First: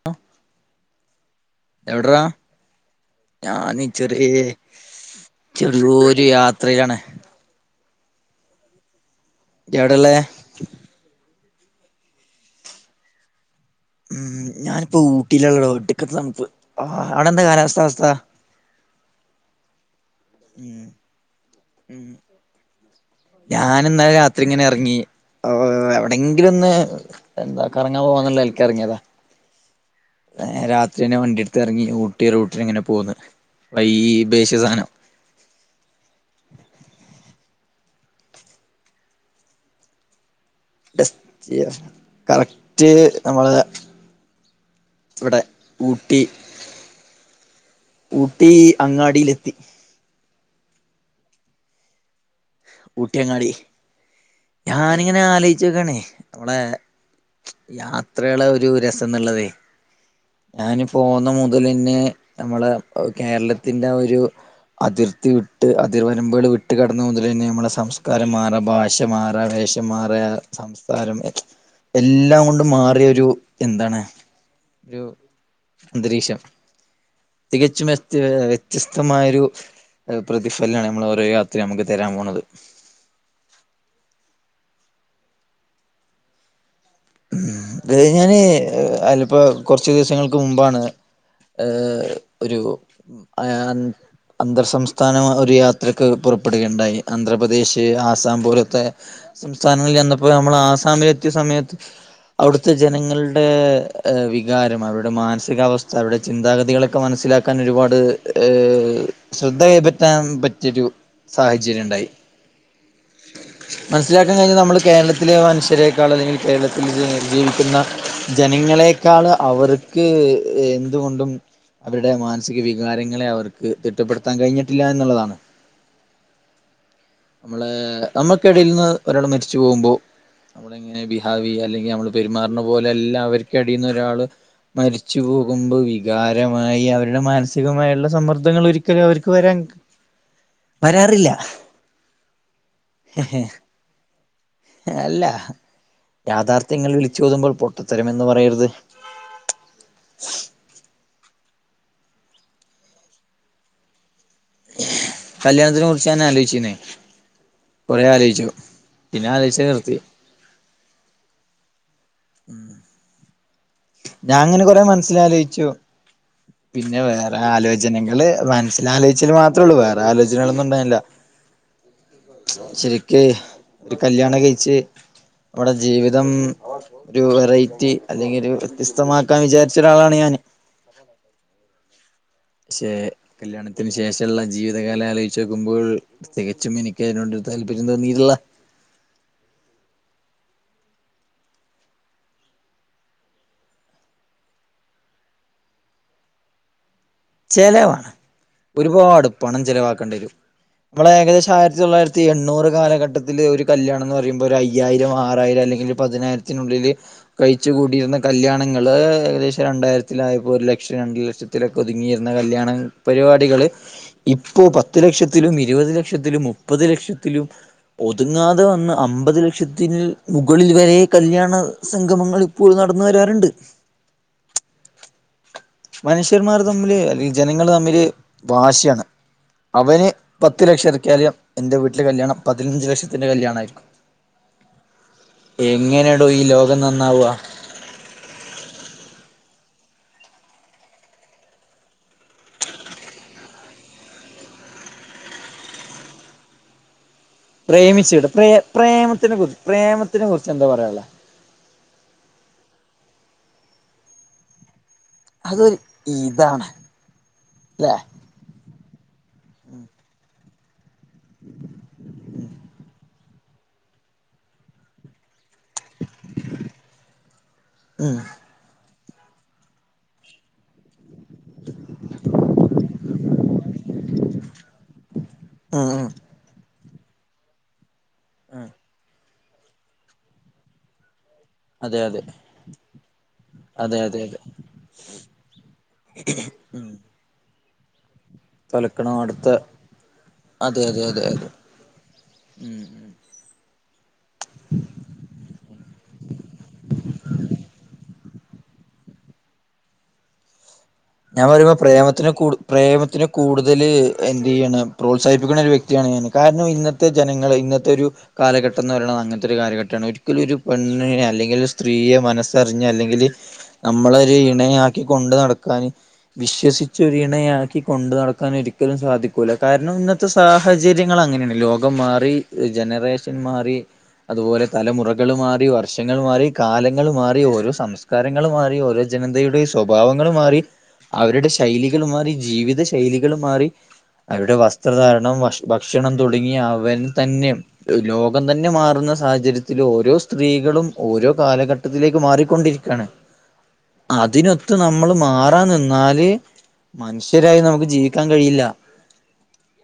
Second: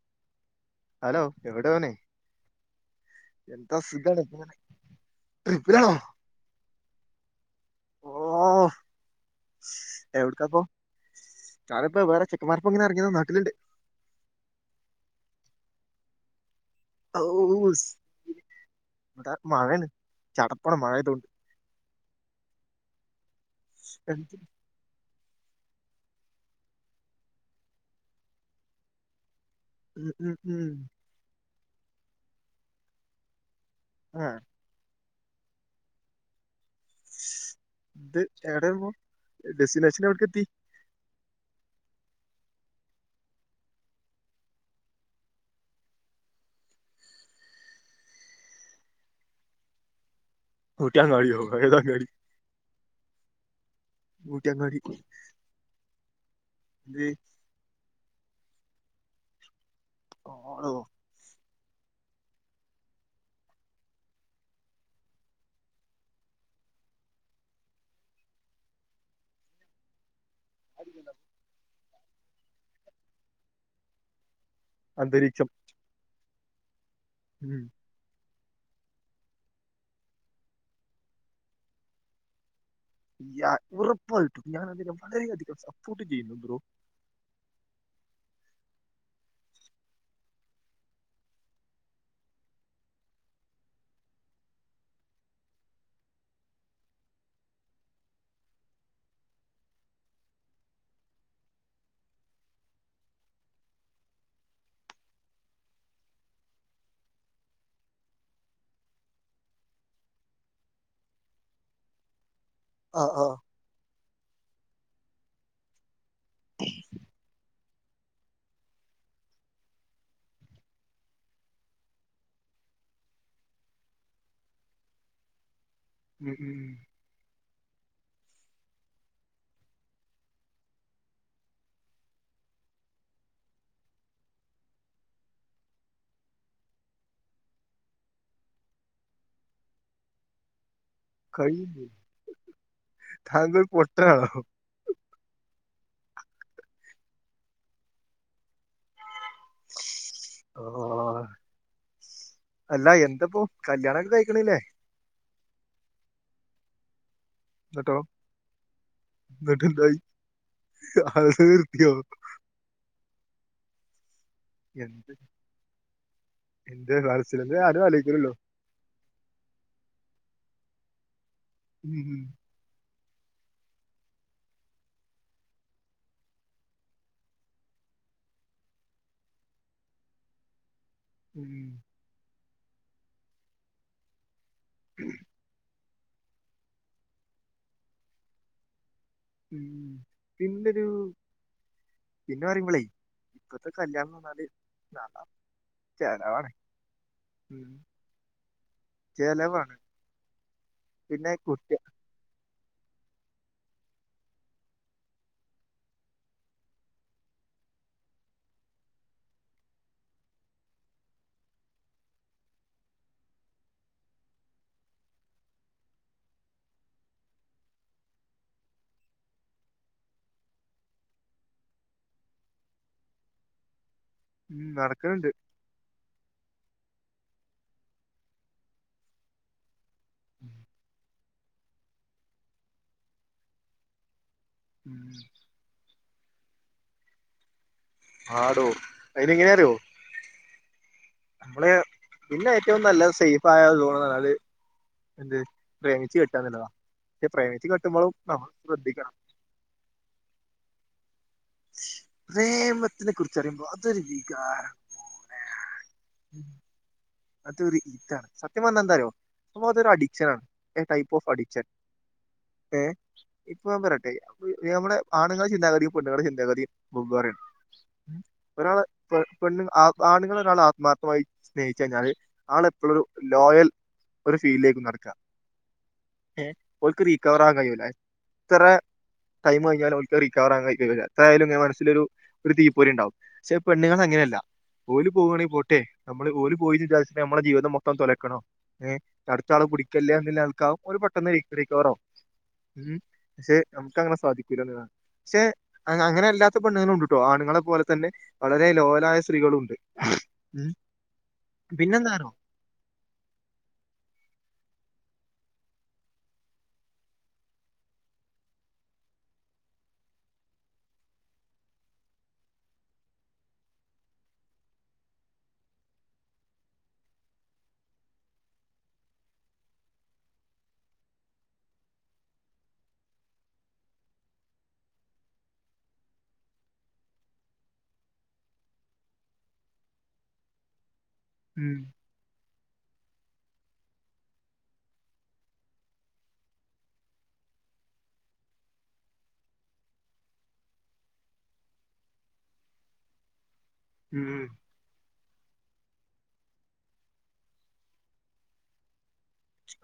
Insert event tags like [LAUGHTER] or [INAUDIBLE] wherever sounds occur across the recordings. [INAUDIBLE] Hello എവിടെ അവന്? എവിടെടാ ഞാന് ഇപ്പൊ ചെറിയെ ഇങ്ങനെ ട്രിപ്പിലാണോ ചെറിയോരു യാത്രയിലാണ് ഇയ്യ് എവിടെള്ളേ എവിടക്കാപ്പം ഞനിപ്പോ വേറെ ചെക്കമ്മാരൊപ്പം ഇങ്ങനെ എറങ്ങിയതാ നാട്ടിലിണ്ട് ഉം ഞാനിപ്പോ ഊട്ടിലാ ഇള്ളെടോ ഒടുക്കത്തെ തണുപ്പ് ആ അവിടെ എന്താ കാലാവസ്ഥ ഔസ് അവസ്ഥ ഇവിടെ മഴയാണ് ചടപ്പാണ് ഉം മഴ ആയോണ്ട് ഉം ഞാനിന്നെലെ രാത്രിങ്ങനെ എർ ങ്ങി ഏഹ് എവിടെങ്കിലൊന്ന് എന്താ കറങ്ങാ പോവാന്ന്ള്ളെലക്ക് എറങ്ങിയതാ ഉം ഉം ഉം പ്പിന് വണ്ടിയെടുത്ത് എറങ്ങി ഊട്ടി റൂട്ടിനിങ്ങനെ പോന്ന് വൈ ആ ബേശ് സാധനം ഇട്ട് എവിടെയാണ്പ്പോ ഡെസ്റ്റിനേഷൻ എവിടക്കെത്തി ഡസ്റ്റിയാ കറക്റ്റ് നമ്മളെ ഇവടെ ഊട്ടി ഊട്ടി അങ്ങാടിയിലെത്തി. കുട്ട്യാൻ കഴിയോ കഴ്കാൻ കേറി ഊട്ടിയങ്ങാടി ഊട്ടിയങ്ങാടി ഞാനിങ്ങനെ ആലോയ്ച്ചോക്കാണേ നമ്മളെ ഇത് യാത്രകളെ ഒരു രസംന്ന്ള്ളതേ ആളോ ഞാനും പോന്ന മുതല്ന്നെ നമ്മളെ കേരളത്തിന്റാ ഒരു അതിർത്തി വിട്ട് അതിർ വരമ്പ്കൾ വിട്ട് കടന്ന മുതലന്ന്യേം മ്മളെ സംസ്കാരം മാറാ ഭാഷ മാറാ വേഷം മാറ സംസ്കാരം എഹ് എല്ലാം കൊണ്ടും മാറ്യ ഒരു എന്താണ് രു അന്തരീക്ഷം ന്തരീക്ഷം ഉം. തികച്ചും വെസ്തികേ ച്യസ്തമായൊരു പ്രതിഫലാണ് നമ്മളെ ഓരോ യത്രിം അമുക്ക് തരാൻ പോണത് യാ ഉറപ്പായിട്ടും ഞാനതിനെ വളരെയധികം സപ്പോർട്ട് ചെയ്യുന്നു ബ്രോ ഉം അതായത് ഞാന് അലപ്പ കൊർച്ചൂസങ്ങൾക്ക് മുമ്പാണ് ഏഹ് ഒരു അയെഅൻ അന്തർ സംസ്ഥാന ഒഹ് ഒരു യാത്രക്ക് പുറപ്പെടുകയുണ്ടായി അന്ധ്രാപ്രദേശ് ആസാം പോലോത്തെ സംസ്ഥാനങ്ങളിൽ ചെന്നപ്പോ നമ്മള് ആസാമിലെത്തിയ സമയത്ത് അവ്ടുത്തെ ജനങ്ങൾടെ വികാരം അവരുടെ മാനസികാവസ്ഥ അവരുടെ ചിന്താഗതികളക്കെ മനസ്സിലാ ക്കാനൊരുപാട് ഏഹ് ശ്രദ്ധ കൈപറ്റാൻ പറ്റിയരു സാഹചര്യണ്ടായി ആഹ് ആഹ് മനസ്സിലാക്കാ കഴിഞ്ഞതു നമ്മൾ കേരളത്തിലെ മനുഷ്യരെക്കാൾ അല്ലെങ്കിൽ കേരളത്തിൽ ജീ ജീവിക്കുന്ന ജനങ്ങളെക്കാള് അവർക്ക് എന്തുകൊണ്ടും അവരുടെ മാൻസിക വികാരങ്ങളെ അവർക്ക് തിട്ടപ്പെട്ത്താൻ കഴിഞ്ഞിട്ടില്ലാന്ന്ള്ളതാണ് ഉം ഉം അമ്മളെ നമ്മക്കേടെൽന്ന് ഒരാൾ മരിച്ചു പോകുമ്പോ അമ്മളെങ്ങനെ ബിഹാവിയ്യ അല്ലെങ്കി അമ്മള് പെരുമാറ്ന്ന പോലെല്ലാ വര്ക്കെടീന്നു ഒരാള് മരിച്ചു പോകുമ്പോ വികാരമായി അവരുടെ മാനസികമായുള്ള സമ്മർദ്ദങ്ങൾ ഒരിക്കലവർക്ക് വരാൻ വരാറില്ല ഹഅന്താ പൊട്ടനാണോ എല്ല യാഥാർത്ഥ്യങ്ങൾ വിളിച്ചോതുമ്പോൾ പൊട്ടത്തരമെന്ന് പറയരുത് [UNINTELLIGIBLE] അല്ലാ എന്തപ്പോ കല്യാണക്കെ കയ്ക്ക്ണില്ലേ കല്യാണത്തിനെ കുർച്ച് ഞാലോചീന്നൊയ് എന്നിട്ടോ കൊറെ ആലോയ്ച്ചു പിന്നെ ആലോയ്ച്ചൽ നിർത്തി ഹ ഹ് ർത്യോ ഉം ഞാങ്ങനെ കൊറെ എന്ത് മനസ് ലാലോയ്ച്ചു എന്റെ പിന്നെ വേറെ മനസ്സിലെന്ത് ആരും ആലോചനകള് ആലോചിക്കലല്ലോ വ ല്ലാലോയ്ച്ചൽ മാത്രള്ളൂ വേറെ ആലോചനകളൊന്നും ണ്ടാൻല്ല ഉം ഉം ശെരിക്ക് ഒരു കല്യാണം കയ്ച്ച് ഓളെ ജീവിതം രു വെറൈറ്റി അല്ലെങ്കില് വിസ്തമാക്കാൻ വിജാര്ച്ചരാളാണ് ഞാൻ ഉം പക്ഷെ കല്യാണത്തിന് ശേഷള്ള ജീവിതകാലാലോയ് ച്ചഗുമ്പോൾ തികച്ചും എനിക്ക് അയ്നൊട് താല്പരര്യം തോന്നീള്ള ഉം പിന്നരൂ പിന്നെ പറയുമ്പളെയ് ഇപ്പത്തെ കല്യാണംന്ന് പർഞ്ഞാല് നാണ ചെലവാണ് ഉം ചിലവാണ്. ഒരുപാട് പണം ചെലവാണ് ചിലവാക്കേണ്ടി വരും. നമ്മള പിന്നെ ഏകദേശം കുട്ടി ആയിരത്തി തൊള്ളായിരത്തി എണ്ണൂറ് കാലഘട്ടത്തിൽ ഒരു കല്യാണം എന്ന് പറയുമ്പോൾ, ഒരു അയ്യായിരം ആറായിരം അല്ലെങ്കിൽ പതിനായിരത്തിനുള്ളിൽ. കഴിച്ച കൂടിയിരുന്ന കല്യാണങ്ങൾ ഏകദേശം രണ്ടായിരത്തിലായപ്പോ ഒരു ലക്ഷം രണ്ട് ലക്ഷത്തിലൊക്കെ. ഒതുങ്ങിയിരുന്ന കല്യാണ പരിപാടികള്. ഇപ്പോ, പത് ലക്ഷത്തിലും ഇരുപത് ലക്ഷത്തിലും മുപ്പത് ലക്ഷത്തിലും. ഒതുങ്ങാതെ വന്ന്, അമ്പത് ലക്ഷത്തിന് മുകളിൽ വരെ കല്യാണ സംഗമങ്ങൾ. ഇപ്പോൾ നടന്ന് വരാറുണ്ട്. നടക്കണ് ണ്ട് മനുഷ്യന്മാര് തമ്മില് അല്ലെങ്കിൽ ജനങ്ങള് തമ്മില് വാശിയാണ്. അവന് പത്ത് ലക്ഷം എറക്കിയാലും എൻ്റെ വീട്ടില് കല്യാണം പതിനഞ്ച് ലക്ഷത്തിന്റെറെ കല്യാണമായിരിക്കും. [INAUDIBLE] എങ്ങനെയാടോ ഈ ലോകം നന്നാവാ. ആടോ, അയിന് എങ്ങനെ അറിയോ? നമ്മള് പിന്നെ ഏറ്റവും നല്ല സേഫ ആയ സോൺന്ന് പറഞ്ഞല്. എന്ത്, പ്രേമിച്ച് കെട്ടാന്ന് ല്ലതോ? പ്രേമിച്ചുവിടേ, പ്രേ ശ്രദ്ധിക്കണം പ്രേമത്തിനെ കുറിച്ച് പ്രേമത്തിനെ കുറിച്ച് എന്താ പറയുള്ള. പ്രേമത്തിനെ കുറിച്ച് പറയുമ്പോൾ അതൊരു വികാര. അതൊരു ഈതാണ്. അതൊരു ഇതാണ് സത്യം പറഞ്ഞാൽ എന്താ അറിയോ? നമ്മൾ അതൊരു അഡിക്ഷൻ ആണ്. A type of addiction. ഏഹ, ഇപ്പൊ ഞൻ പറട്ടെ. നമ്മുടെ ആണുങ്ങൾടെ ചിന്താഗതിയും. പണ്ണുങ്ങളുടെ ചിന്താഗതിയും വെവ്വേറെ ഉം യാണ്. ഒരാൾ പെൺ പെണ് ആണുങ്ങൾ ഒരാൾ ആത്മാർത്ഥമായി. ച്ച കഴിഞ്ഞാല്. ആള എപ്പോയും ഒരു ലോയൽ ഒരു ഫീലിലേക്ക് നടക്കുക. ഉം ഉം ഏ ഓൽക്ക് റീക്കവർ ആവാൻ കഴിയില്ല. എത്ര ടൈം കഴിഞ്ഞാലും ഓൽക്ക് അത് റിക്കവർ ആകാൻ കഴിയില്ല. എതായാലും ഇങ്ങനെ മനസ്സിൽ അതെ ഒരു, അതെ ഒരു തീ പോരി ഉണ്ടാവും. പക്ഷെ അതെ പെണ്ണുൾ അതെ അങ്ങനെയല്ല. അതെ ഓല് പോകുകയാണെങ്കിൽ പോട്ടെ നമ്മള് ഓല പോയിന്ന് വിച നമ്മുടെ ജീതം മൊത്തം തലയ്ക്കണോ? ഏ അടുത്ത ആളെ പിടികല്ലോ, എന്ന് അതെ ള്ളനിലക്ക് അതെ അതെ പെട്ടെന്ന് അതെ റീക്കവറകും. ഉം പക്ഷെ നമുക്ക് അങ്ങനെ സാധിക്കൂല എന്നതാണ്. പക്ഷെ അങ്ങനെ അല്ലാത്ത പെണ്ണങ്ങൾ ഉണ്ട് കട്ടോ ആണുങ്ങളെ പോലെ തന്നെ. വളരെ ലോലായ സ്ത്രീകളുണ്ട്. ഉം ഞാൻ പറയുമ്പോൾ പ്രേമത്തിന് പിന്നെന്താന്നോ കൂട് പ്രേമത്തിന് കൂടുതൽ എന്ത് ചെയ്യാണ് പ്രോത്സാഹിപ്പിക്കുന്ന ഒരു വ്യക്തിയാണ് ഞാൻ, കാരണം ഇന്നത്തെ ഇത്തെ ജനങ്ങൾ ഇന്നത്തെ ഒരു. കാലഘട്ടം എന്ന് പറയണത് അങ്ങനത്തെ ഒരു കാലഘട്ടമാണ്. ഒരിക്കലും ഒരു പെണ്ണിനെ അല്ലെങ്കിൽ സ്ത്രീയെ മനസ്സറിഞ്ഞ് അല്ലെങ്കില്. നമ്മളൊരു ഇണയാക്കി കൊണ്ട് നടക്കാന്. വിശ്വസിച്ചൊരു ഇണയാക്കി കൊണ്ടു നടക്കാൻ ഒരിക്കലും സാധിക്കൂല. കാരണം ഇന്നത്തെ. സാഹചര്യങ്ങൾ അങ്ങനെയാണ്. ലോകം മാറി ജനറേഷൻ മാറി. അതുപോലെ തലമുറകൾ മാറി. വർഷങ്ങൾ മാറി, കാലങ്ങൾ മാറി, ഓരോ സംസ് രങ്ങള് മാറി, ഓരോ ജനതയുടെ സ്വഭാവങ്ങൾ മാറി, അവരുടെ ഉം ശൈലികൾ മാറി, ജീവിത ശ ശൈലികൾ മാറി, അവരുടെ വസ്ത്രധാരണം ഭക്ഷണം തുടങ്ങി അവൻ തന്നെ. ലോകം തന്നെ മാറുന്ന സാഹചര്യത്തിൽ ഓരോ സ്ത്രീകളും ഓരോ കാലഘട്ടത്തിലേക്ക് മാറിക്കൊണ്ടിരിക്കയാണ്. ഉം അതിനൊത്ത് നമ്മ മ്മള് മാറാൻ നിന്നാല്, മനുഷ്യരായി നമുക്ക് ജീവിക്കാൻ കഴിയില്ല,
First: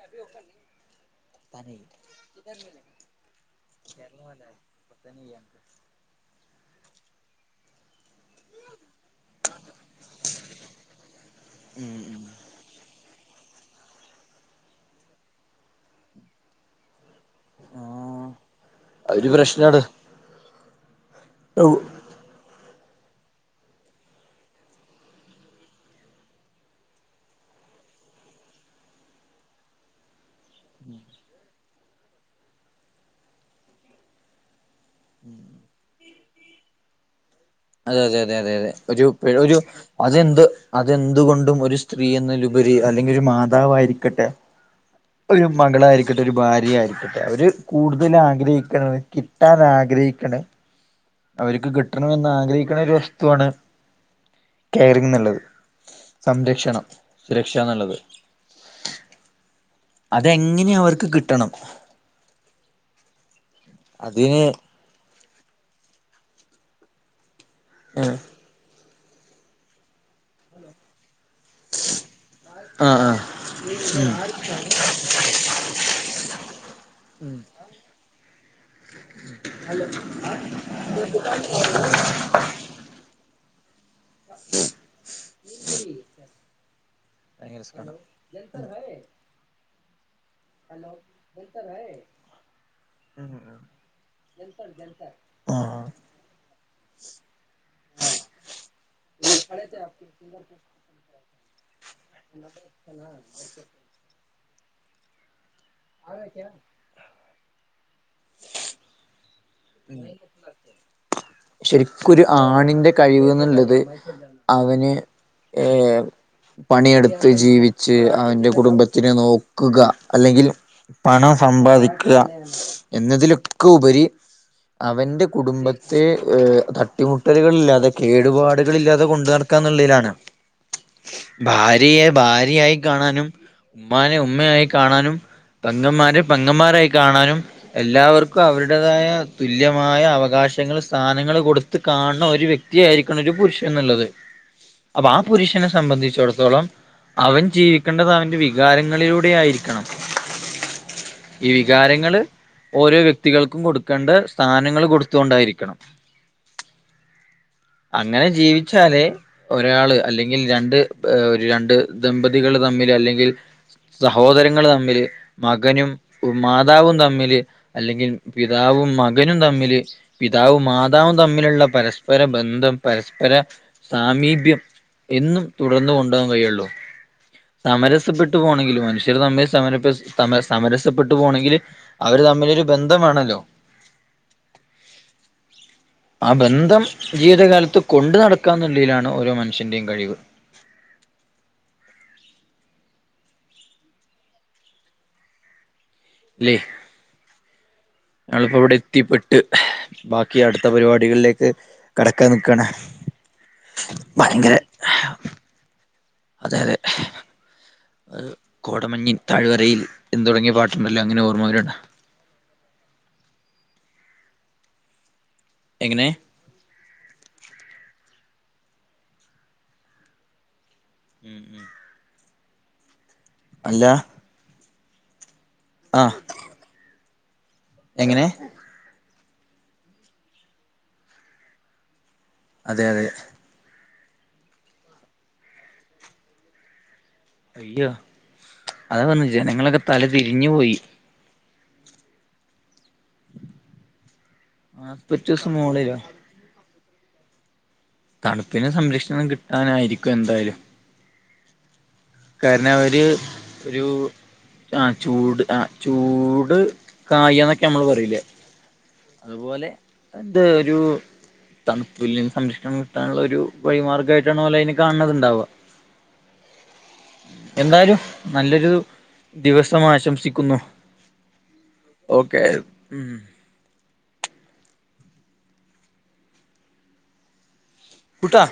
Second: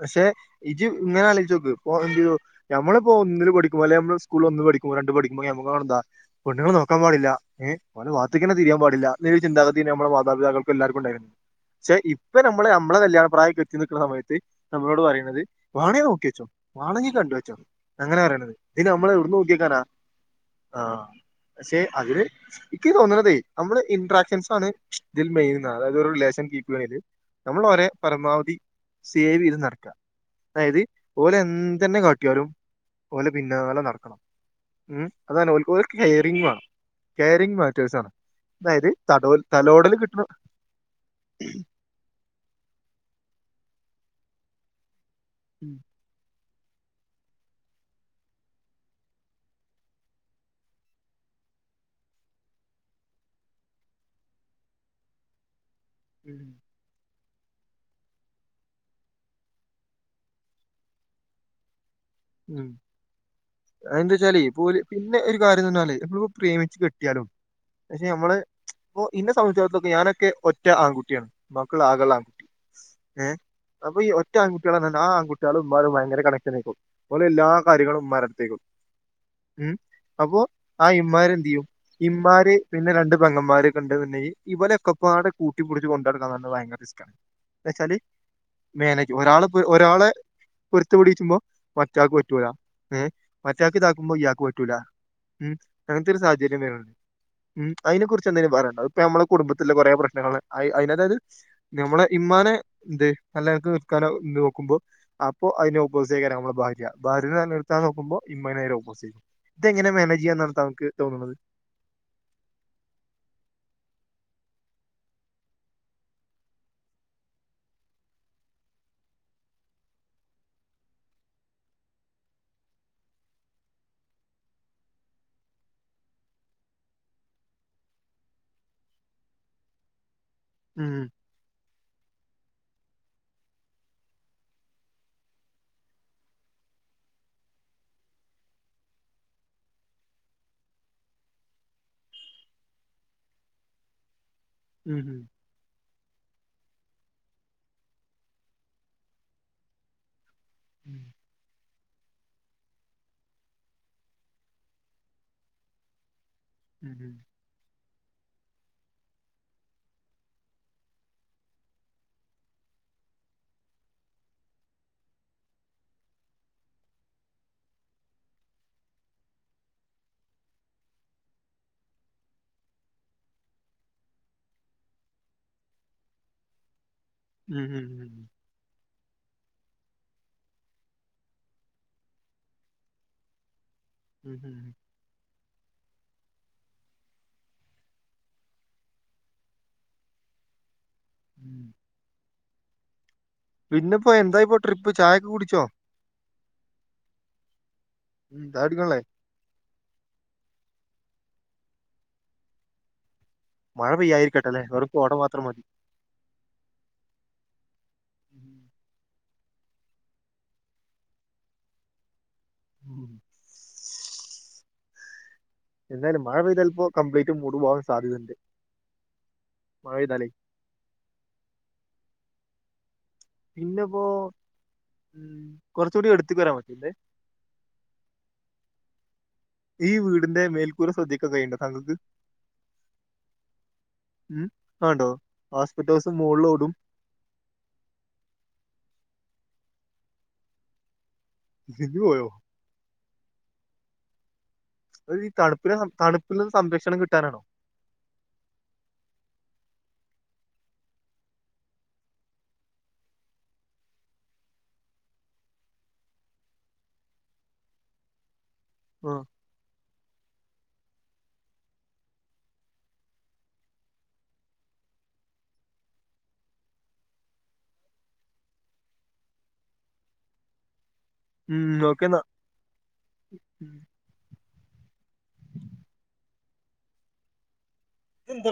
പക്ഷെ ഇജ്, ഇങ്ങനെ ആലോയ്ച്ചോക്ക് ഇപ്പൊ എന്ത്‌ ചെയ്തു. നമ്മളിപ്പോ ഒന്നില് പഠിക്കോ അല്ലങ്ക നമ്മ സ്കൂള് ഒന്ന് പഠിക്കും രണ്ട് പഠിക്കുമ്പോ നമ്മ കാണന്താ, പെണ്ണുങ്ങളെ നോക്കാൻ പാടില്ല ഏഹ്, അവലെ ഭാഗത്തെക്കെന്നെ തിരിയാൻ പാടില്ല എന്നൊരു ചിന്താഗതി നമ്മളെ മാതാപിതാക്കൾക്ക്‌ എല്ലാർക്കും ഉണ്ടായിരുന്നു, ഉം ക്ഷെ ഉം ഇപ്പൊ നമ്മള് നമ്മളെ കല്യാണ പ്രായം എത്തി നിക്കണ സമയത്ത്, നമ്മളോട് പറയുന്നത് വാണെ നോക്കി വെച്ചോ വാണെങ്കി കണ്ടു വെ ച്ചോ അങ്ങനെ ആഹ് പറയണത് ഇത് നമ്മള് ഒരു എവിടുന്ന് നോക്കിയക്കാനാ, പ്രശ്നാണ് ആഹ് ക്ഷെ അതില്, എനിക്ക് തോന്നണതേ നമ്മുടെ ഇന്റ്രാക്ഷൻസാണ് ഇതിൽ മെയിൻന്നാ അതായത് ഒരു റിലേഷൻ കീപ്പ് ചെയ്യണേല് നമ്മൾ ഒരെ പരമാവധി സേവ് ചെയത് നടക്കാ അതായത്, ഓലെന്തന്നെ കാട്ടിയാലും ഓലെ പിന്നാലെ നടക്കണം ഉം അതാണ് ഓൽ ഓൽ കെയറിംഗ് മാണം കെയറിംഗ് മാ അതെ അതെ അതെ അതെ അതെ ഒരു ഒരു കിട്ടണം അതെന്ത് അതെന്തുകൊണ്ടും ഒരു സ് സ്ത്രീ എന്നലുപരി അല്ലെങ്കിൽ ഒരു മാതാവായിരിക്കട്ടെ ഒരു ഉം മകളായിരി ക്കട്ടെ ഒരു ഭാര്യായിരിക്കട്ടെ അവര് കൂടുതൽ ആഗ്രഹിക്കണെ കിട്ടാൻ ആഗ്രഹിക്കണെ, അവര്ക്ക് കിട്ടണമെന്ന് ആഗ്രഹിക്കണ ഒരു വസ്തുവാണ് കെയറിങ് എന്നുള്ളത്, സംരക്ഷണം സുരക്ഷ എന്നുള്ളത്. അതെങ്ങനേം അവർക്ക് കിട്ടണം. ഉം അത് ന്തെച്ചാലേ അതിന് പ്പോല് പിന്നെ ഒരു കാര്യം എന്ന് പറഞ്ഞാല് എപ്പഴോ പ്രേമിച്ച് കെട്ടിയാലും പക്ഷെ ആഹ് നമ്മള്, അപ്പൊ ഇന്നെ സംബന്ധിച്ചിടത്തോക്കെ ഞാനൊക്കെ ഒറ്റ ആൺകുട്ടിയാണ്, മ്മാക്ക്ള്ളെ ആകെള്ളാൻകുട്ടി ആഹ് ഏഹ് അപ്പൊ ഈ ഒ ഒറ്റ ആൺകുട്ടികളന്നർഞ്ഞ ആ ആൺകുട്ടികളും മ്മാരും ഭയങ്കര കണക്ഷനായ്ക്കും ഓലെ എല്ലാ കാര്ങ്ങളും മ്മാടുത്തേയ്ക്കും, ഉം അപ്പോ ആ ഇമ്മാര് എന്തെയ്യും ഇമ്മാര്, പിന്നെ രണ്ട് പെങ്ങൻമാരൊക്കെണ്ട്ന്ണ്ടെങ്കി ഇവരൊക്കെ പാട് കൂട്ടി പിടിച്ച് കൊണ്ട നടക്കാന്ന് പർഞ്ഞാ ഭയങ്കരറിസ്ക്കാണ്, എന്നച്ചാല് ആഹ് മാനേജ് ഒരാള് ഒരാളെ പൊരുത്ത് പിടിച്ചുമ്പോ, മറ്റാൾക്ക് പറ്റൂല ഏഹ് ഉം മറ്റാക്ക് താക്കുമ്പോ ഇയാൾക്ക് പറ്റൂല ഉം ആഹ് ത്തോരു സാഹചര്യം വരുന്നുണ്ട് ഉം അതിനെ കുുറിച്ച് എന്തേലും പറയാണ്ടോ? ഇപ്പ നമ്മളെ കുടുംബത്തിലെ കുറെ പ്രശ്നങ്ങള് അയ്ന അതായത് നമ്മളെ ഇമ്മാനെ എന്ത് നല്ല നെലക്ക് നി ർത്താനെ നോക്കുമ്പോ അപ്പോ അതിനെ ഓപ്പോസിയ്ക്കരം നമ്മള്, ഭാര്യ, ഭാര്യനെ നേരനിർത്താൻ നോക്കുമ്പോ ഇമ്മ നേരെ ഓപ്പോസിറ്റ് ഇതെങ്ങന മാനേജ് ചെയ്യാന്നാണ് താങ്കൾക്ക് തോന്നുന്നത്, ശെരിക്കൊരു ആണിന്റെ കഴിവ് എന്നുള്ളത് അവന് ഏ പണിയെടുത്ത് ജീവിച്ച് അവന്റെ കുടുംബത്തിനെ നോക്കുക അല്ലെങ്കിൽ, പണം സമ്പാദിക്കുക, എന്നതിലൊക്കെ ഉപരി, അവന്റെ കുടുംബത്തെ തട്ടിമുട്ടലുകളില്ലാതെ കേടുപാടുകളില്ലാതെ കൊണ്ടു നട ക്കന്നുള്ളയ്ലാണ്, ഉം ഭാര്യയെ ഭാര്യയായി കാണാനും, ഉമ്മാനെ ഉമ്മയായി കാണാനും പെങ്ങന്മാരെ പെങ്ങൻമാരായി കാണാനും, എല്ലാവർക്കും അവരുടേതായ തുല്യമായ അവകാശങ്ങൾ സ്ഥാനങ്ങൾ കൊടുത്ത് കാണുന്ന ഒരു വ്യ ക്തിയായിരിക്കണം ഒരു പുരുഷൻ എന്നുള്ളത് ഉം അപ്പൊ ആ പുരുഷനെ സംബന്ധിച്ചിടത്തോളം, അവൻ ജീവിക്കേണ്ടത് അവന്റെ വികാരങ്ങളിലൂടെ ആയിരിക്കണം, ഉം ഈ വികാരങ്ങള്, ഓരോ വ്യക്തികൾക്കും കൊടുക്കേണ്ട സ്ഥാനങ്ങൾ കൊടുത്ത് കൊണ്ടായിരിക്കണം, ഉം ഉം അങ്ങനെ ജീവിച്ചാലെ, ഒരാള് അല്ലെങ്കിൽ രണ്ട് ഏ രണ്ട് ദമ്പതികൾ തമ്മില് അല്ലെങ്കിൽ, സഹോദരങ്ങള് തമ്മില് മകനും ഉ മാതാവും തമ്മില്. അല്ലെങ്കി പിതാവും മകനും തമ്മില്. പിതാവും മാതാവും തമ്മിലുള്ള പരസ്പര ബന്ധം പരസ്പര സാമീപ്യം. എന്നും തുടർന്ന് കൊണ്ടുപോകാൻ കഴിയുള്ളൂ ഉം ഉം സമരസപ്പെട്ടു പോണെങ്കില് മനുഷ്യര് തമ്മിൽ. സമരപ്സ് സമര സമരസപ്പെട്ടു പോണെങ്കിൽ അവര് തമ്മിലൊരു ബന്ധം വേണോല്ലോ. ഉം. [UNINTELLIGIBLE] ആ ബന്ധം ജീവിതകാലത്ത് കൊണ്ടു നടക്കാന്ന് ള്ളയിലാണ് ഓരോ മനുഷ്യന്റെയും കഴിവ്. [INAUDIBLE] പിന്നെപ്പോ എന്തായിപ്പോ ട്രിപ്പ് ചായക്കെ കുടിച്ചോ? അല്ലേ ഞളിപ്പോ എന്താ ഇവിടെ അടിക്കണല്ലേ എത്തിപ്പെട്ട് ട്ട് ബാക്കി അടുത്ത പരിപാടികളിലേക്ക് കടക്കാൻ നിക്കാണ്. മഴ പെയ്യായിരിക്കട്ടെ ഭയങ്കര അല്ലെ [UNINTELLIGIBLE] കോട മാത്രം മതി. അതെ അതെ അ ഉം, കോടമഞ്ഞിൻ. താഴ് വരയിൽ എന്ന്തുടങ്ങിയ പാട്ടുണ്ടല്ലോ അങ്ങനെ ഓർമ്മവര്ആണ്. [INAUDIBLE] എങ്ങനെ എന്തായാലും മഴ പെയ്താൽ ഇപ്പോ കംപ്ലീറ്റും മൂട് പോവാൻ സാധ്യതുണ്ട് മഴ പെയ്താലേ. ഉം, ഉം പിന്നെപ്പോ ഉം ആ കൊറച്ചൂടി അടുത്തേക്ക് വരാൻ പറ്റില്ലേ. എങ്ങനെ. ഈ വീടിന്റെ മേൽക്കൂര ശ്രദ്ധിക്കാൻ കഴിയുണ്ടോ താങ്കൾക്ക്. അതെ, അതെ. ഉം ആണ്ടോ ആസ്പെറ്റോസ് മുകളിലോടും. അയ്യോ അതാ പറഞ്ഞെ ജനങ്ങളൊക്കെ തല തിരിഞ്ഞു പോയി. തിരിഞ്ഞു പോയോ. അതോ ഈ ആസ്പെറ്റോസ് തണുപ്പി മോളിലോ തണുപ്പിൽ നിന്ന് സംരക്ഷണം കിട്ടാനാണോ? തണുപ്പിന് സംരക്ഷണം കിട്ടാനായിരിക്കും എന്തായാലും. കാരണം അവര് ഒരു. ആ ചൂട് ആ ചൂട് കായ എന്നൊക്കെ നമ്മള് പറയില്ലെ. ആഹ്. അതുപോലെ എന്ത് ഒരു തണുപ്പില്ന്ന് സംരക്ഷണം കിട്ടാനുള്ള ഒരു വഴിമാർഗായിട്ടാണ് ഓല് അതിനെ കാണണതുണ്ടാവുക. [INAUDIBLE] എന്താലും നല്ലൊരു ദിവസം ആശംസിക്കുന്നു. ഉം ഓക്കെന്നാ. ഓക്കെ ഉം കുട്ടാ.